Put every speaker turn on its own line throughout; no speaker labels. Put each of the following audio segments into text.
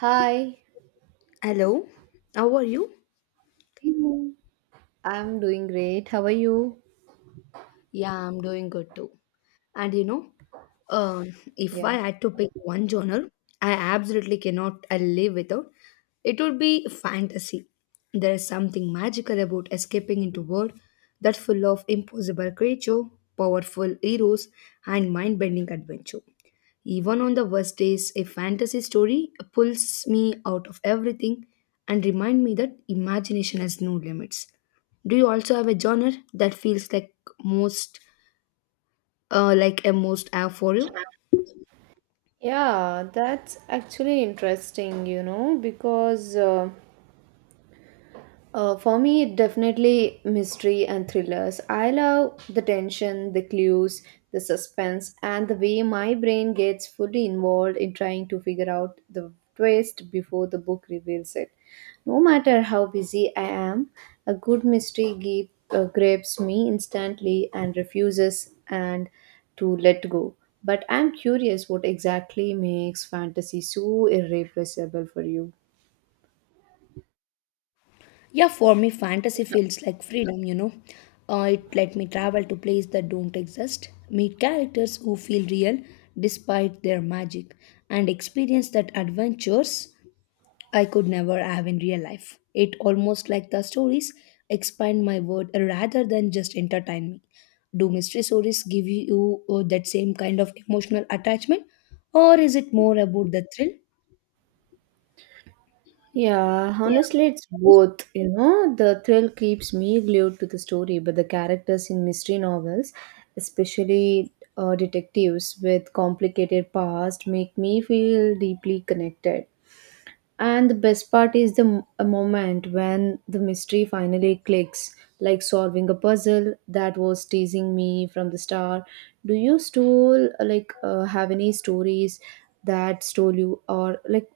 Hi,
Hello, how are you?
hello. I'm doing great. How are you?
Yeah, I'm doing good too. And you know, um, if
Yeah.
I had to pick one genre, I absolutely cannot I live without, it would be fantasy. There is something magical about escaping into world that's full of impossible creature, powerful heroes, and mind-bending adventure. Even on the worst days, a fantasy story pulls me out of everything and remind me that imagination has no limits. Do you also have a genre that feels like most like a most app for you?
Yeah, that's actually interesting, you know, because For me, definitely mystery and thrillers. I love the tension, the clues, the suspense, and the way my brain gets fully involved in trying to figure out the twist before the book reveals it. No matter how busy I am, a good grips me instantly and refuses and to let go. But I'm curious what exactly makes fantasy so irreplaceable for you.
Yeah, for me, fantasy feels like freedom, you know. It let me travel to places that don't exist, meet characters who feel real despite their magic, and experience that adventures I could never have in real life. It almost like the stories expand my world rather than just entertain me. Do mystery stories give you that same kind of emotional attachment, or is it more about the thrill?
Yeah,
Yeah.
honestly, it's both. You know, the thrill keeps me glued to the story, but the characters in mystery novels, especially detectives with complicated past, make me feel deeply connected. And the best part is the a moment when the mystery finally clicks, like solving a puzzle that was teasing me from the start. Do you still have any stories that stole you, or like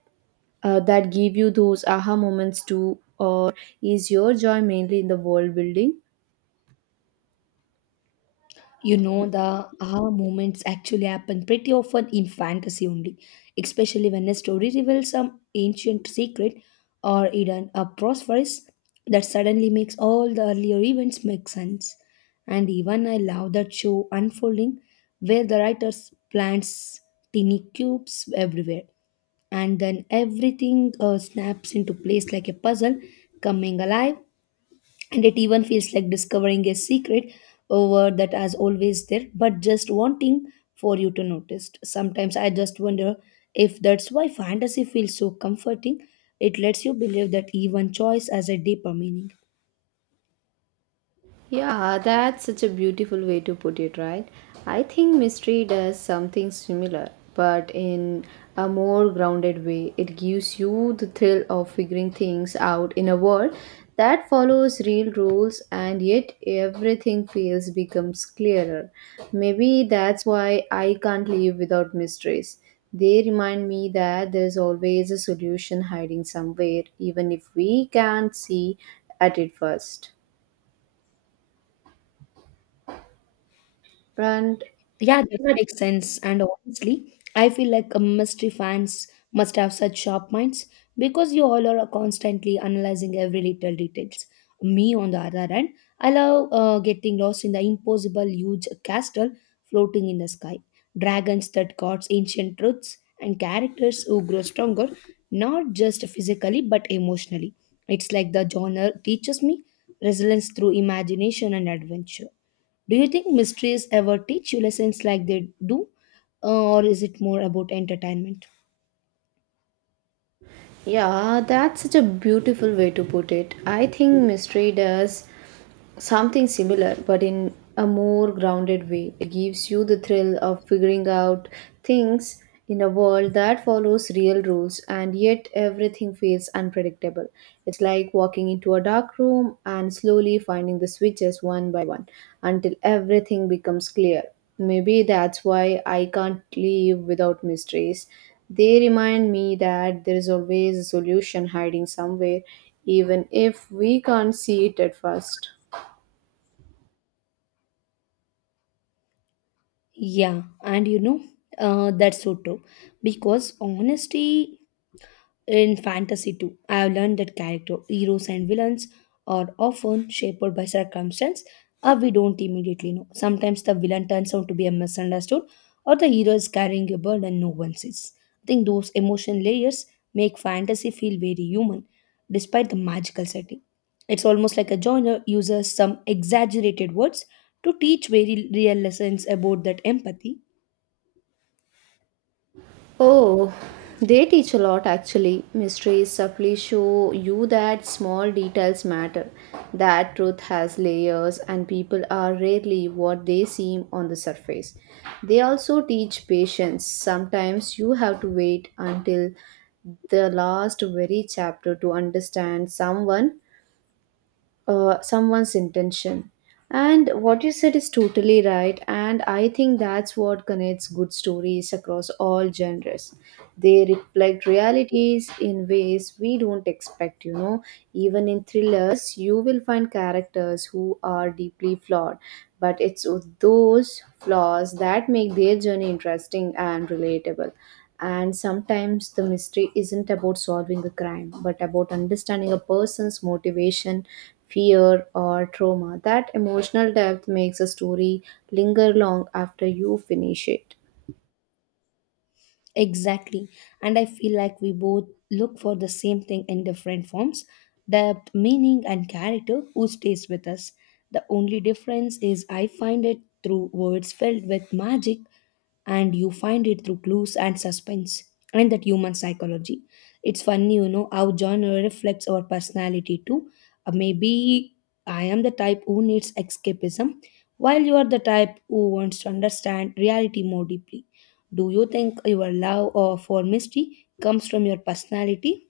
uh, that give you those aha moments too, or is your joy mainly in the world building?
You know, the aha moments actually happen pretty often in fantasy only, especially when a story reveals some ancient secret or hidden a prosperous that suddenly makes all the earlier events make sense. And even I love that show unfolding, where the writers plants tiny cubes everywhere and then everything snaps into place like a puzzle coming alive. And it even feels like discovering a secret over that has always there but just wanting for you to notice. Sometimes I just wonder if that's why fantasy feels so comforting. It lets you believe that even choice has a deeper meaning.
Yeah, that's such a beautiful way to put it, right? I think mystery does something similar, but in a more grounded way. It gives you the thrill of figuring things out in a world that follows real rules and yet everything feels becomes clearer. Maybe that's why I can't live without mysteries. They remind me that there's always a solution hiding somewhere, even if we can't see at it first. And
Yeah, that makes sense. And honestly, I feel like a mystery fans must have such sharp minds because you all are constantly analyzing every little details. Me, on the other hand, I love getting lost in the impossible huge castle floating in the sky, dragons that guards ancient truths, and characters who grow stronger, not just physically but emotionally. It's like the genre teaches me resilience through imagination and adventure. Do you think mysteries ever teach you lessons like they do, uh, or is it more about entertainment?
yeah, that's such a beautiful way to put it. I think mystery does something similar but in a more grounded way. It gives you the thrill of figuring out things in a world that follows real rules and yet everything feels unpredictable. It's like walking into a dark room and slowly finding the switches one by one until everything becomes clear. Maybe that's why I can't live without mysteries. They remind me that there is always a solution hiding somewhere, even if we can't see it at first.
Yeah, and you know, that's so true because honesty in fantasy too, I have learned that character heroes and villains are often shaped by circumstance or we don't immediately know. Sometimes the villain turns out to be a misunderstood or the hero is carrying a burden no one sees. I think those emotion layers make fantasy feel very human despite the magical setting. It's almost like a genre uses some exaggerated words to teach very real lessons about that empathy.
Oh, they teach a lot actually. Mysteries subtly show you that small details matter, that truth has layers, and people are rarely what they seem on the surface. They also teach patience. Sometimes you have to wait until the last very chapter to understand someone's intention. And what you said is totally right. And I think that's what connects good stories across all genres. They reflect realities in ways we don't expect, you know. Even in thrillers, you will find characters who are deeply flawed. But it's those flaws that make their journey interesting and relatable. And sometimes the mystery isn't about solving a crime, but about understanding a person's motivation, fear, or trauma. That emotional depth makes a story linger long after you finish it.
Exactly. And I feel like we both look for the same thing in different forms depth, meaning, and character who stays with us. The only difference is I find it through words filled with magic and you find it through clues and suspense and that human psychology. It's funny, you know, how genre reflects our personality too. Maybe I am the type who needs escapism, while you are the type who wants to understand reality more deeply. Do you think your love or for mystery comes from your personality?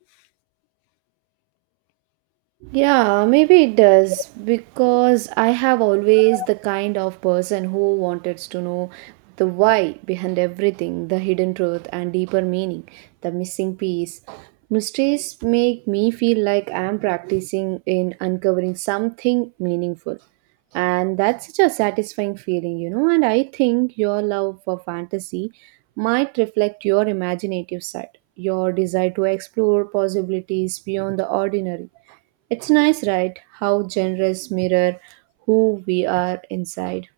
Yeah, maybe it does because I have always the kind of person who wanted to know the why behind everything, the hidden truth and deeper meaning, the missing piece. Mistakes make me feel like I am practicing in uncovering something meaningful. And that's such a satisfying feeling, you know. And I think your love for fantasy might reflect your imaginative side, your desire to explore possibilities beyond the ordinary. It's nice, right? How genres mirror who we are inside.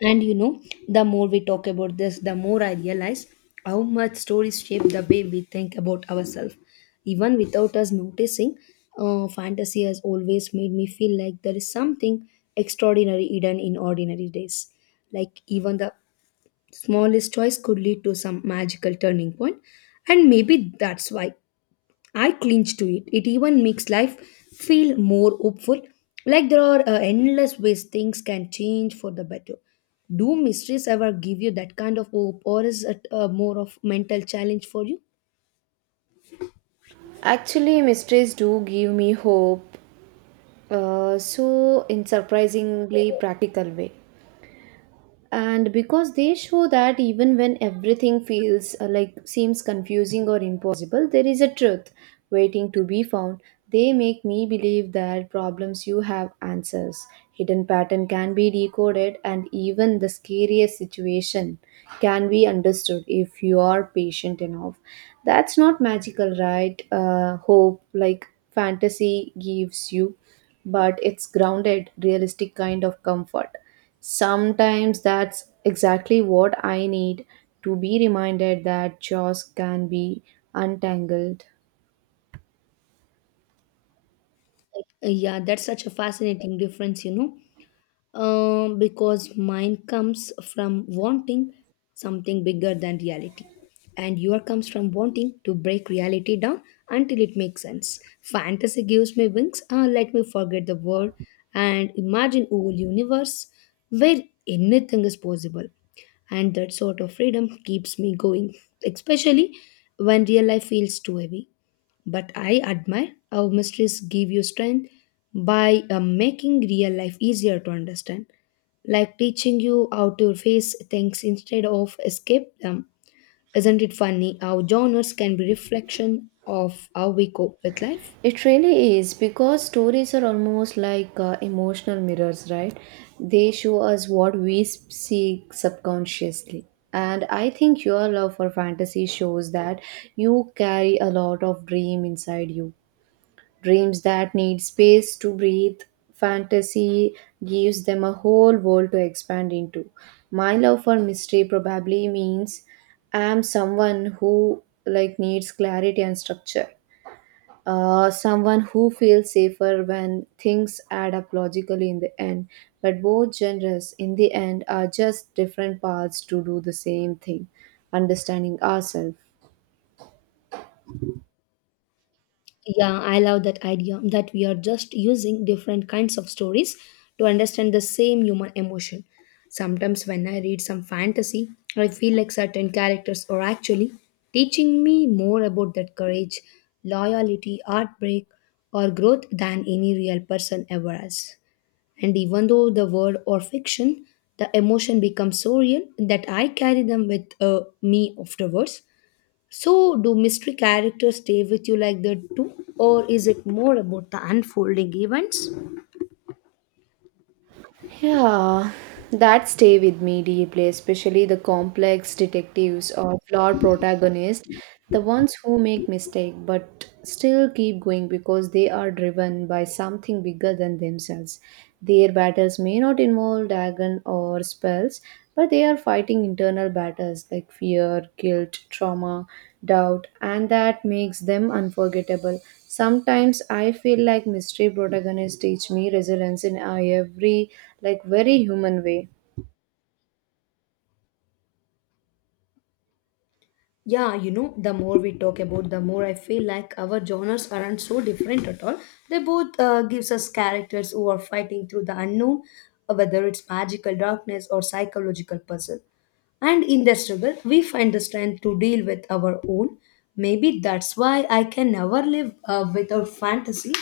And you know, the more we talk about this, the more I realize how much stories shape the way we think about ourselves. Even without us noticing, fantasy has always made me feel like there is something extraordinary hidden in ordinary days. Like, even the smallest choice could lead to some magical turning point, and maybe that's why I clinch to it. It even makes life feel more hopeful, like there are endless ways things can change for the better. Do mysteries ever give you that kind of hope, or is it more of mental challenge for you?
Actually, mysteries do give me hope, so in surprisingly practical way. And because they show that even when everything feels like seems confusing or impossible, there is a truth waiting to be found. They make me believe that problems you have answers, hidden pattern can be decoded and even the scariest situation can be understood if you are patient enough. That's not magical, right, hope like fantasy gives you, but it's grounded, realistic kind of comfort. Sometimes that's exactly what I need to be reminded that jaws can be untangled.
Yeah, that's such a fascinating difference, you know. Because mine comes from wanting something bigger than reality, and yours comes from wanting to break reality down until it makes sense. Fantasy gives me wings, let me forget the world and imagine a whole universe where anything is possible. And that sort of freedom keeps me going, especially when real life feels too heavy. But I admire how mysteries give you strength by making real life easier to understand, like teaching you how to face things instead of escape them. Isn't it funny how genres can be reflection of how we cope with life?
It really is because stories are almost like emotional mirrors, right? They show us what we seek subconsciously. And I think your love for fantasy shows that you carry a lot of dream inside you. Dreams that need space to breathe. Fantasy gives them a whole world to expand into. My love for mystery probably means I'm someone who like needs clarity and structure. Someone who feels safer when things add up logically in the end. But both genres, in the end, are just different paths to do the same thing understanding ourselves.
Yeah, I love that idea that we are just using different kinds of stories to understand the same human emotion. Sometimes, when I read some fantasy, I feel like certain characters are actually teaching me more about that courage, loyalty, heartbreak, or growth than any real person ever has. And even though the word or fiction, the emotion becomes so real that I carry them with me afterwards. So, do mystery characters stay with you like that too, or is it more about the unfolding events?
Yeah, that stay with me deeply, especially the complex detectives or flawed protagonists, the ones who make mistake but still keep going because they are driven by something bigger than themselves. Their battles may not involve dragon or spells, but they are fighting internal battles like fear, guilt, trauma, doubt, and that makes them unforgettable. Sometimes I feel like mystery protagonists teach me resilience in a every like very human way.
Yeah, you know, the more we talk about, the more I feel like our genres aren't so different at all. They both gives us characters who are fighting through the unknown, whether it's magical darkness or psychological puzzle. And in the struggle, we find the strength to deal with our own. Maybe that's why I can never live without fantasy.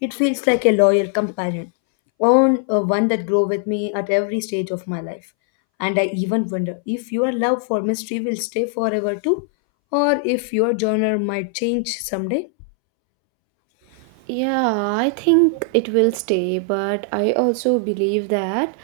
It feels like a loyal companion, on one that grow with me at every stage of my life. And I even wonder if your love for mystery will stay forever too, or if your genre might change someday.
Yeah, I think it will stay, but I also believe that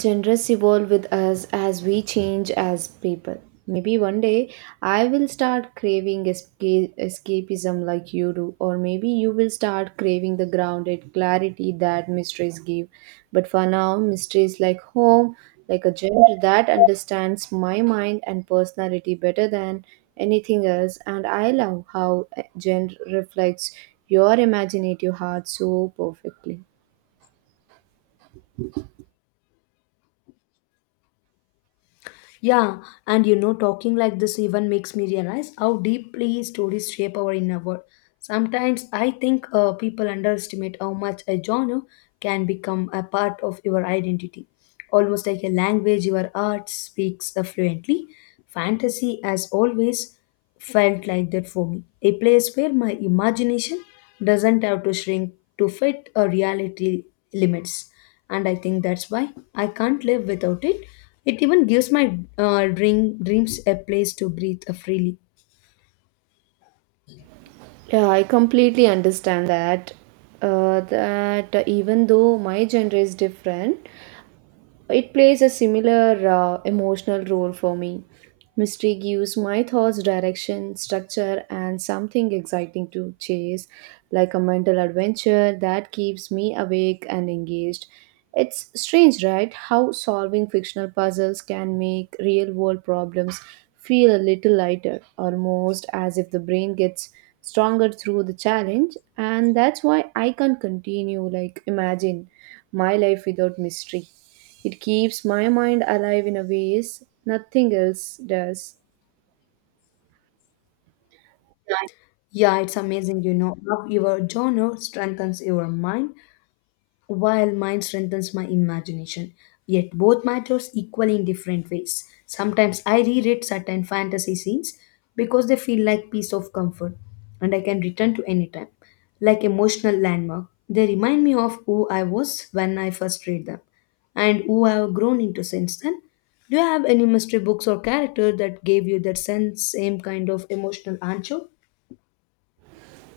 genres evolve with us as we change as people. Maybe one day I will start craving escape, escapism like you do, or maybe you will start craving the grounded clarity that mysteries give. But for now, mysteries like home, like a genre that understands my mind and personality better than anything else, and I love how a genre reflects your imaginative heart so perfectly.
Yeah, and you know, talking like this even makes me realize how deeply stories shape our inner world. Sometimes I think people underestimate how much a genre can become a part of your identity. Almost like a language, your art speaks fluently. Fantasy has always felt like that for me. A place where my imagination doesn't have to shrink to fit a reality limits, and I think that's why I can't live without it. It even gives my dream dreams a place to breathe freely.
Yeah, I completely understand that. That even though my gender is different, it plays a similar emotional role for me. Mystery gives my thoughts direction, structure, and something exciting to chase, like a mental adventure that keeps me awake and engaged. It's strange, right? How solving fictional puzzles can make real world problems feel a little lighter, almost as if the brain gets stronger through the challenge. And that's why I can continue, like, imagine my life without mystery. It keeps my mind alive in a ways nothing else does.
Yeah, it's amazing, you know. Love your genre strengthens your mind while mine strengthens my imagination. Yet both matters equally in different ways. Sometimes I reread certain fantasy scenes because they feel like piece of comfort and I can return to any time. Like emotional landmark. They remind me of who I was when I first read them and who I have grown into since then. Do you have any mystery books or character that gave you that sense, same kind of emotional anchor?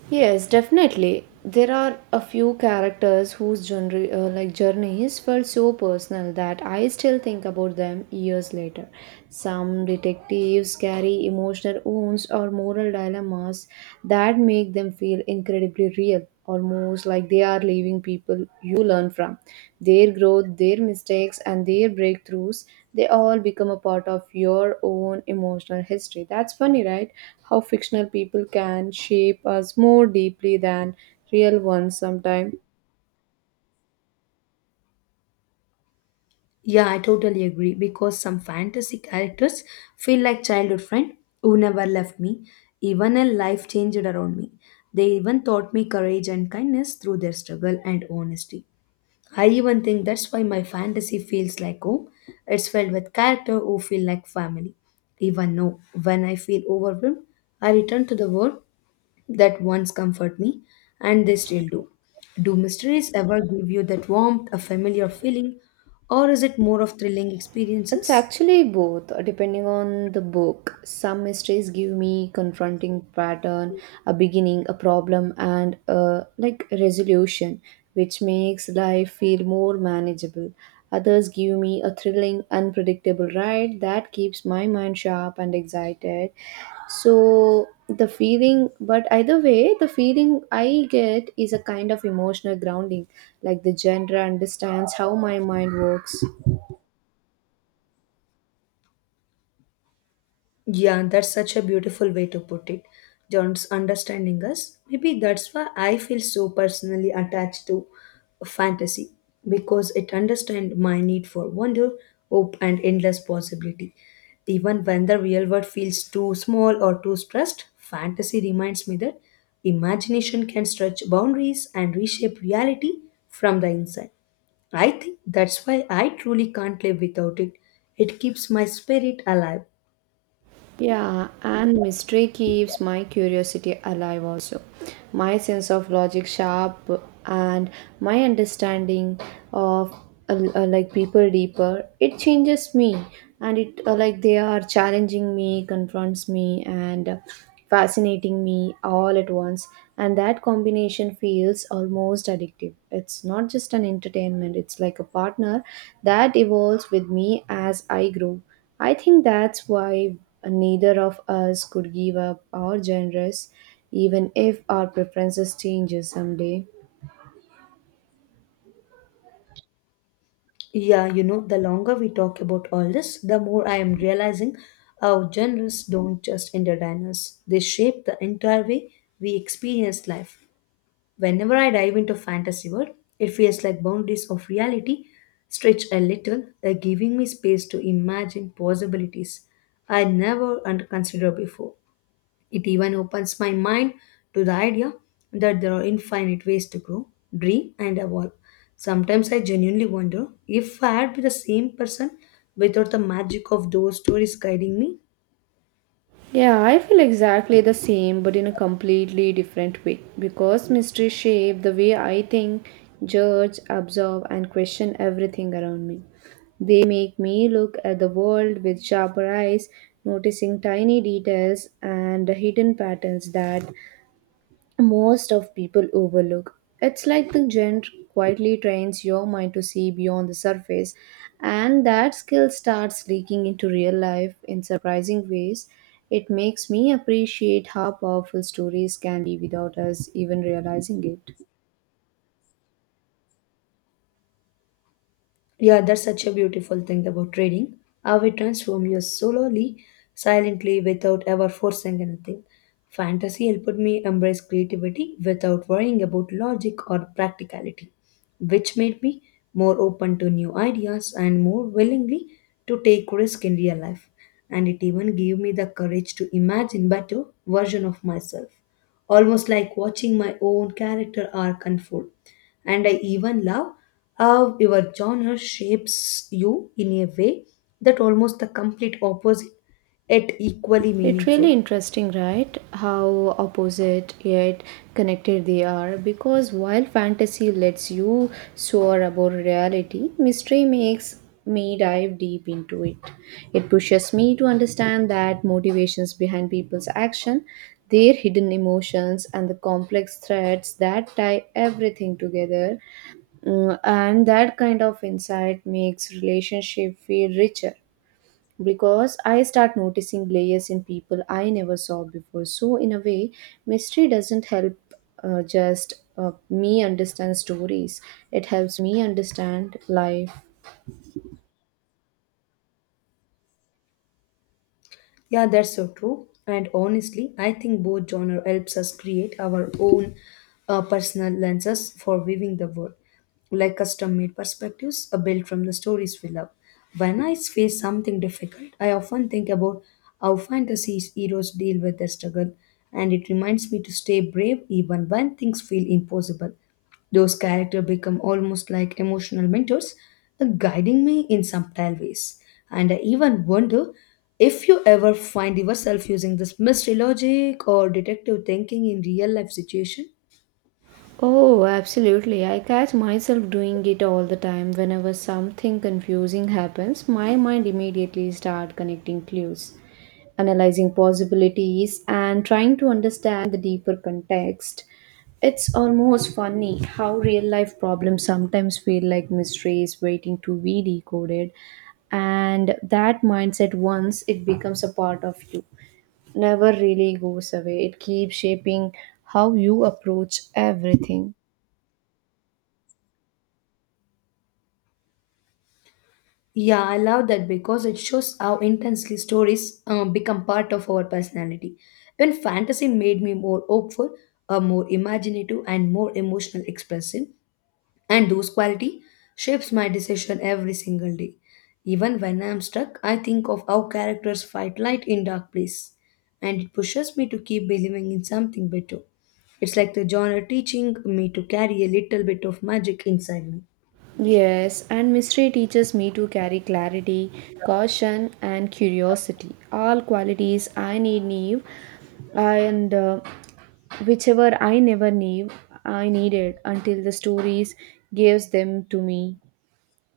Yes, definitely. There are a few characters whose journeys felt so personal that I still think about them years later. Some detectives carry emotional wounds or moral dilemmas that make them feel incredibly real. Almost like they are leaving people you learn from. Their growth, their mistakes, and their breakthroughs, they all become a part of your own emotional history. That's funny, right? How fictional people can shape us more deeply than real ones sometimes.
Yeah, I totally agree because some fantasy characters feel like childhood friend who never left me, even a life changed around me. They even taught me courage and kindness through their struggle and honesty. I even think that's why my fantasy feels like home. It's filled with character who feel like family. Even though when I feel overwhelmed, I return to the world that once comfort me and they still do. Do mysteries ever give you that warmth, a familiar feeling, or is it more of thrilling
It's
experiences?
actually both, depending on the book. Some mysteries give me confronting pattern, a beginning, a problem, and a like resolution, which makes life feel more manageable. Others give me a thrilling, unpredictable ride that keeps my mind sharp and excited. So the feeling, but either way, the feeling I get is a kind of emotional grounding. Like the genre understands how my mind works.
Yeah, that's such a beautiful way to put it. John's understanding us. Maybe that's why I feel so personally attached to fantasy because it understands my need for wonder, hope, and endless possibility. Even when the real world feels too small or too stressed, fantasy reminds me that imagination can stretch boundaries and reshape reality from the inside. I think that's why I truly can't live without it. It keeps my spirit alive.
Yeah, and mystery keeps my curiosity alive also. My sense of logic sharp and my understanding of people deeper. It changes me and it like they are challenging me, confronts me and fascinating me all at once and that combination feels almost addictive. It's not just an entertainment, it's like a partner that evolves with me as I grow. I think that's why neither of us could give up our genres even if our preferences changes someday.
Yeah, you know, the longer we talk about all this, the more I am realizing our genres don't just entertain us, they shape the entire way we experience life. Whenever I dive into fantasy world, it feels like boundaries of reality stretch a little, giving me space to imagine possibilities I never and considered before. It even opens my mind to the idea that there are infinite ways to grow, dream, and evolve. Sometimes I genuinely wonder if I had been the same person without the magic of those stories guiding me.
Yeah, I feel exactly the same but in a completely different way because mystery shape the way I think, judge, absorb and question everything around me. They make me look at the world with sharper eyes, noticing tiny details and the hidden patterns that most of people overlook. It's like the genre quietly trains your mind to see beyond the surface, and that skill starts leaking into real life in surprising ways. It makes me appreciate how powerful stories can be without us even realizing it.
Yeah, that's such a beautiful thing about trading. How it transforms you slowly, silently, without ever forcing anything. Fantasy helped me embrace creativity without worrying about logic or practicality, which made me more open to new ideas and more willingly to take risk in real life. And it even gave me the courage to imagine better version of myself, almost like watching my own character arc unfold. And I even love how your genre shapes you in a way that almost the complete opposite yet equally
It's really
meaningful.
interesting, right? How opposite yet connected they are. Because while fantasy lets you soar above reality, mystery makes me dive deep into it. It pushes me to understand that motivations behind people's action, their hidden emotions, and the complex threads that tie everything together. Mm, and that kind of insight makes relationship feel richer because I start noticing layers in people I never saw before. So, in a way, mystery doesn't help just me understand stories, it helps me understand life.
Yeah, that's so true. And honestly, I think both genre helps us create our own personal lenses for viewing the world, like custom-made perspectives are built from the stories we love. When I face something difficult, I often think about how fantasy heroes deal with their struggle, and it reminds me to stay brave even when things feel impossible. Those characters become almost like emotional mentors, guiding me in subtle ways. And I even wonder if you ever find yourself using this mystery logic or detective thinking in real life situation.
Oh, absolutely. I catch myself doing it all the time. Whenever something confusing happens, my mind immediately start connecting clues, analyzing possibilities and trying to understand the deeper context. It's almost funny how real life problems sometimes feel like mysteries waiting to be decoded, and that mindset once it becomes a part of you never really goes away. It keeps shaping how you approach everything.
Yeah, I love that because it shows how intensely stories become part of our personality. When fantasy made me more hopeful, more imaginative, and more emotional expressive, and those quality shapes my decision every single day, even when I am stuck. I think of how characters fight light in dark place, and it pushes me to keep believing in something better. It's like the genre teaching me to carry a little bit of magic inside me.
Yes, and mystery teaches me to carry clarity, caution, and curiosity. All qualities need and whichever I never knew, I needed until the stories gives them to me.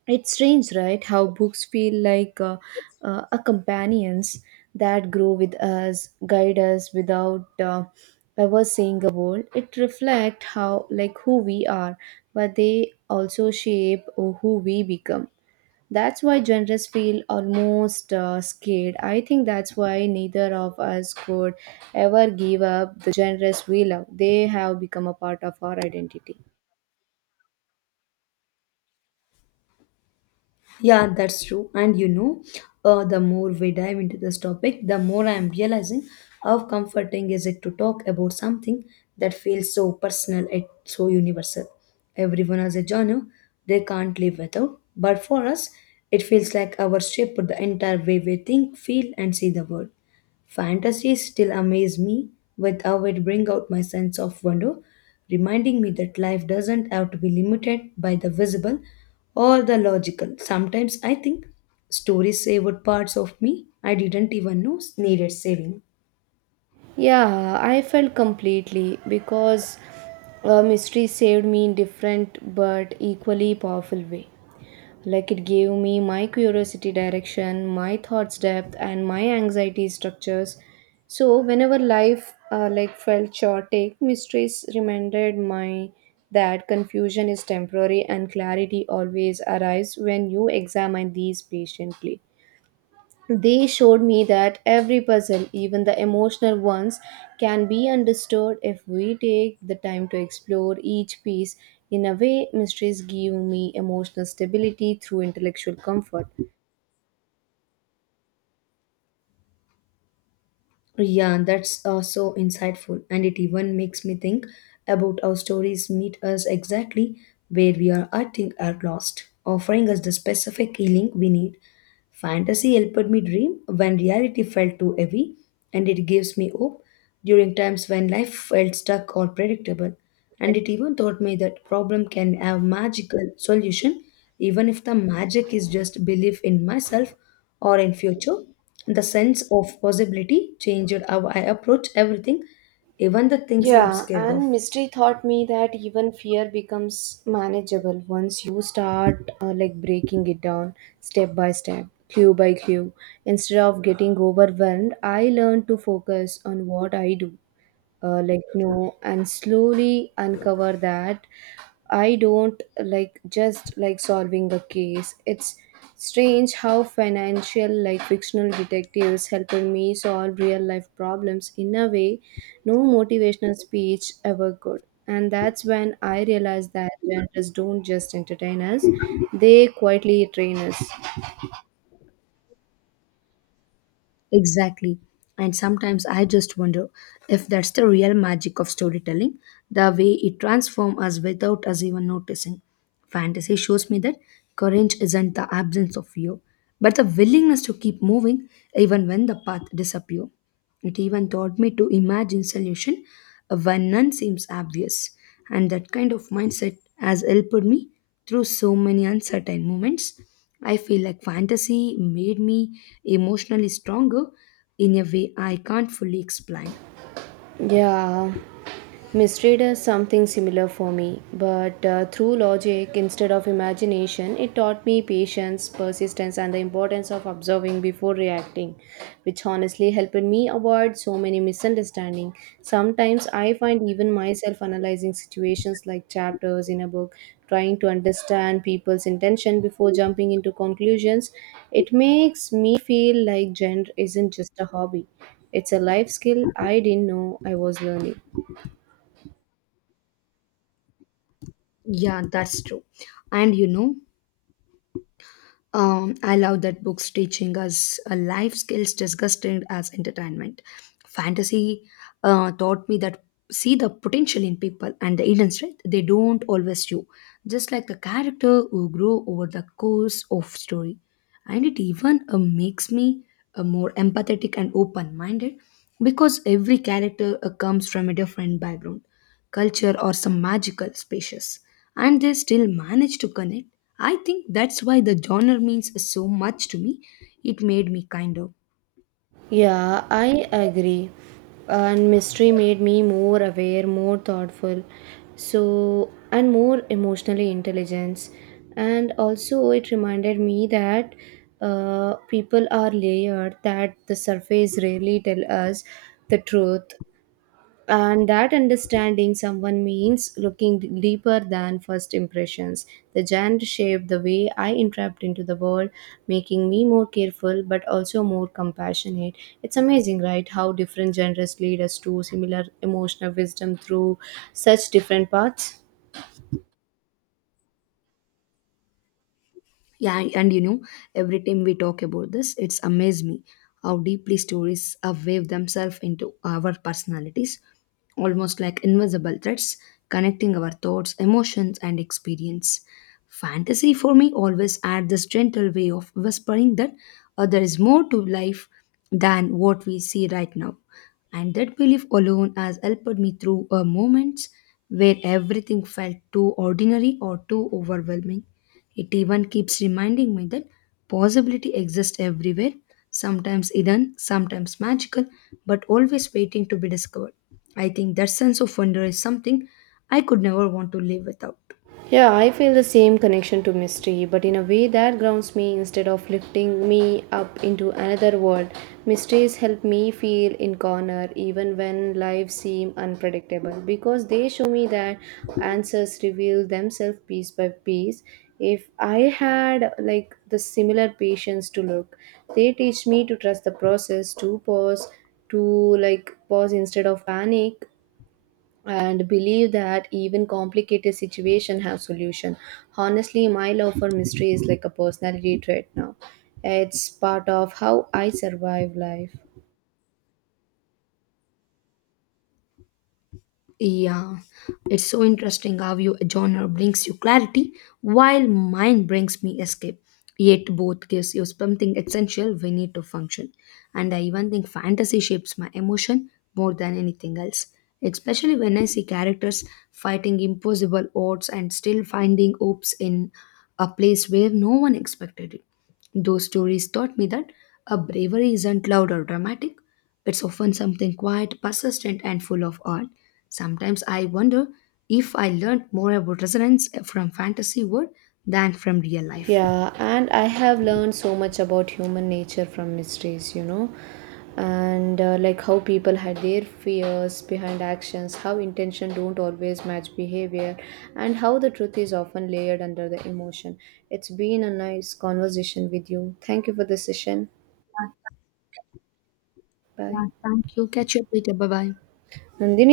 It's strange, right? How books feel like a companions that grow with us, guide us without ever saying a word. It reflect how, like, who we are, but they also shape who we become. That's why genres feel almost scared. I think that's why neither of us could ever give up the genres we love. They have become a part of our identity.
Yeah, that's true. The more we dive into this topic, the more I am realizing how comforting is it to talk about something that feels so personal and so universal. Everyone has a genre they can't live without, but for us, it feels like our shaped the entire way we think, feel, and see the world. Fantasies still amaze me with how it brings out my sense of wonder, reminding me that life doesn't have to be limited by the visible or the logical. Sometimes I think stories savored parts of me I didn't even know needed saving.
Yeah, I felt completely because mystery saved me in different but equally powerful way. Like it gave me my curiosity direction, my thoughts depth, and my anxiety structures. So whenever life felt chaotic, mysteries reminded my that confusion is temporary and clarity always arrives when you examine these patiently. They showed me that every puzzle, even the emotional ones, can be understood if we take the time to explore each piece. In a way, mysteries give me emotional stability through intellectual comfort.
Yeah, that's so insightful, and it even makes me think about how stories meet us exactly where we are, I think, are lost, offering us the specific healing we need. Fantasy helped me dream when reality felt too heavy, and it gives me hope during times when life felt stuck or predictable. And it even taught me that problem can have magical solution, even if the magic is just belief in myself or in future. The sense of possibility changed how I approach everything, even the things I'm
Yeah,
scared
and
of.
mystery taught me that even fear becomes manageable once you start breaking it down step by step, clue by clue. Instead of getting overwhelmed, I learned to focus on what I do no and slowly uncover that I don't like just like solving a case. It's strange how financial like fictional detectives helped me solve real life problems in a way no motivational speech ever could. And that's when I realized that genres don't just entertain us, they quietly train us.
Exactly. And sometimes I just wonder if that's the real magic of storytelling, the way it transforms us without us even noticing. Fantasy shows me that courage isn't the absence of fear, but the willingness to keep moving even when the path disappears. It even taught me to imagine solution when none seems obvious. And that kind of mindset has helped me through so many uncertain moments. I feel like fantasy made me emotionally stronger in a way I can't fully explain.
Yeah. Misread is something similar for me, but through logic instead of imagination, it taught me patience, persistence, and the importance of observing before reacting, which honestly helped me avoid so many misunderstandings. Sometimes I find even myself analyzing situations like chapters in a book, trying to understand people's intention before jumping into conclusions. It makes me feel like gender isn't just a hobby, it's a life skill I didn't know I was learning.
Yeah, that's true. And you know, I love that books teaching us life skills disgusting as entertainment. Fantasy taught me that see the potential in people and the hidden strength they don't always show, just like the character who grow over the course of story. And it even makes me more empathetic and open-minded because every character comes from a different background, culture, or some magical spaces, and they still manage to connect. I think that's why the genre means so much to me. It made me kind of.
Yeah, I agree. And mystery made me more aware, more thoughtful, so and more emotionally intelligent. And also, it reminded me that people are layered, that the surface rarely tell us the truth, and that understanding someone means looking deeper than first impressions. The genre shaped the way I interact into the world, making me more careful but also more compassionate. It's amazing, right, how different genres lead us to similar emotional wisdom through such different paths.
Yeah, and you know, every time we talk about this, it's amazed me how deeply stories have weaved themselves into our personalities, almost like invisible threads connecting our thoughts, emotions, and experience. Fantasy for me always had this gentle way of whispering that there is more to life than what we see right now. And that belief alone has helped me through moments where everything felt too ordinary or too overwhelming. It even keeps reminding me that possibility exists everywhere, sometimes hidden, sometimes magical, but always waiting to be discovered. I think that sense of wonder is something I could never want to live without.
Yeah, I feel the same connection to mystery, but in a way that grounds me instead of lifting me up into another world. Mysteries help me feel in corner even when lives seem unpredictable because they show me that answers reveal themselves piece by piece. If I had like the similar patience to look, they teach me to trust the process, to pause, to pause instead of panic and believe that even complicated situation have solution. Honestly, my love for mystery is like a personality trait now. It's part of how I survive life.
Yeah, it's so interesting how your genre brings you clarity while mine brings me escape. Yet both gives you something essential we need to function. And I even think fantasy shapes my emotion more than anything else, especially when I see characters fighting impossible odds and still finding hopes in a place where no one expected it. Those stories taught me that a bravery isn't loud or dramatic. It's often something quiet, persistent, and full of art. Sometimes I wonder if I learned more about resonance from fantasy world than from real life.
Yeah, and I have learned so much about human nature from mysteries, you know. And how people had their fears behind actions, how intention don't always match behavior, and how the truth is often layered under the emotion. It's been a nice conversation with you. Thank you for the session. Bye.
Yeah, thank you. Catch you up later. Bye bye.
And then.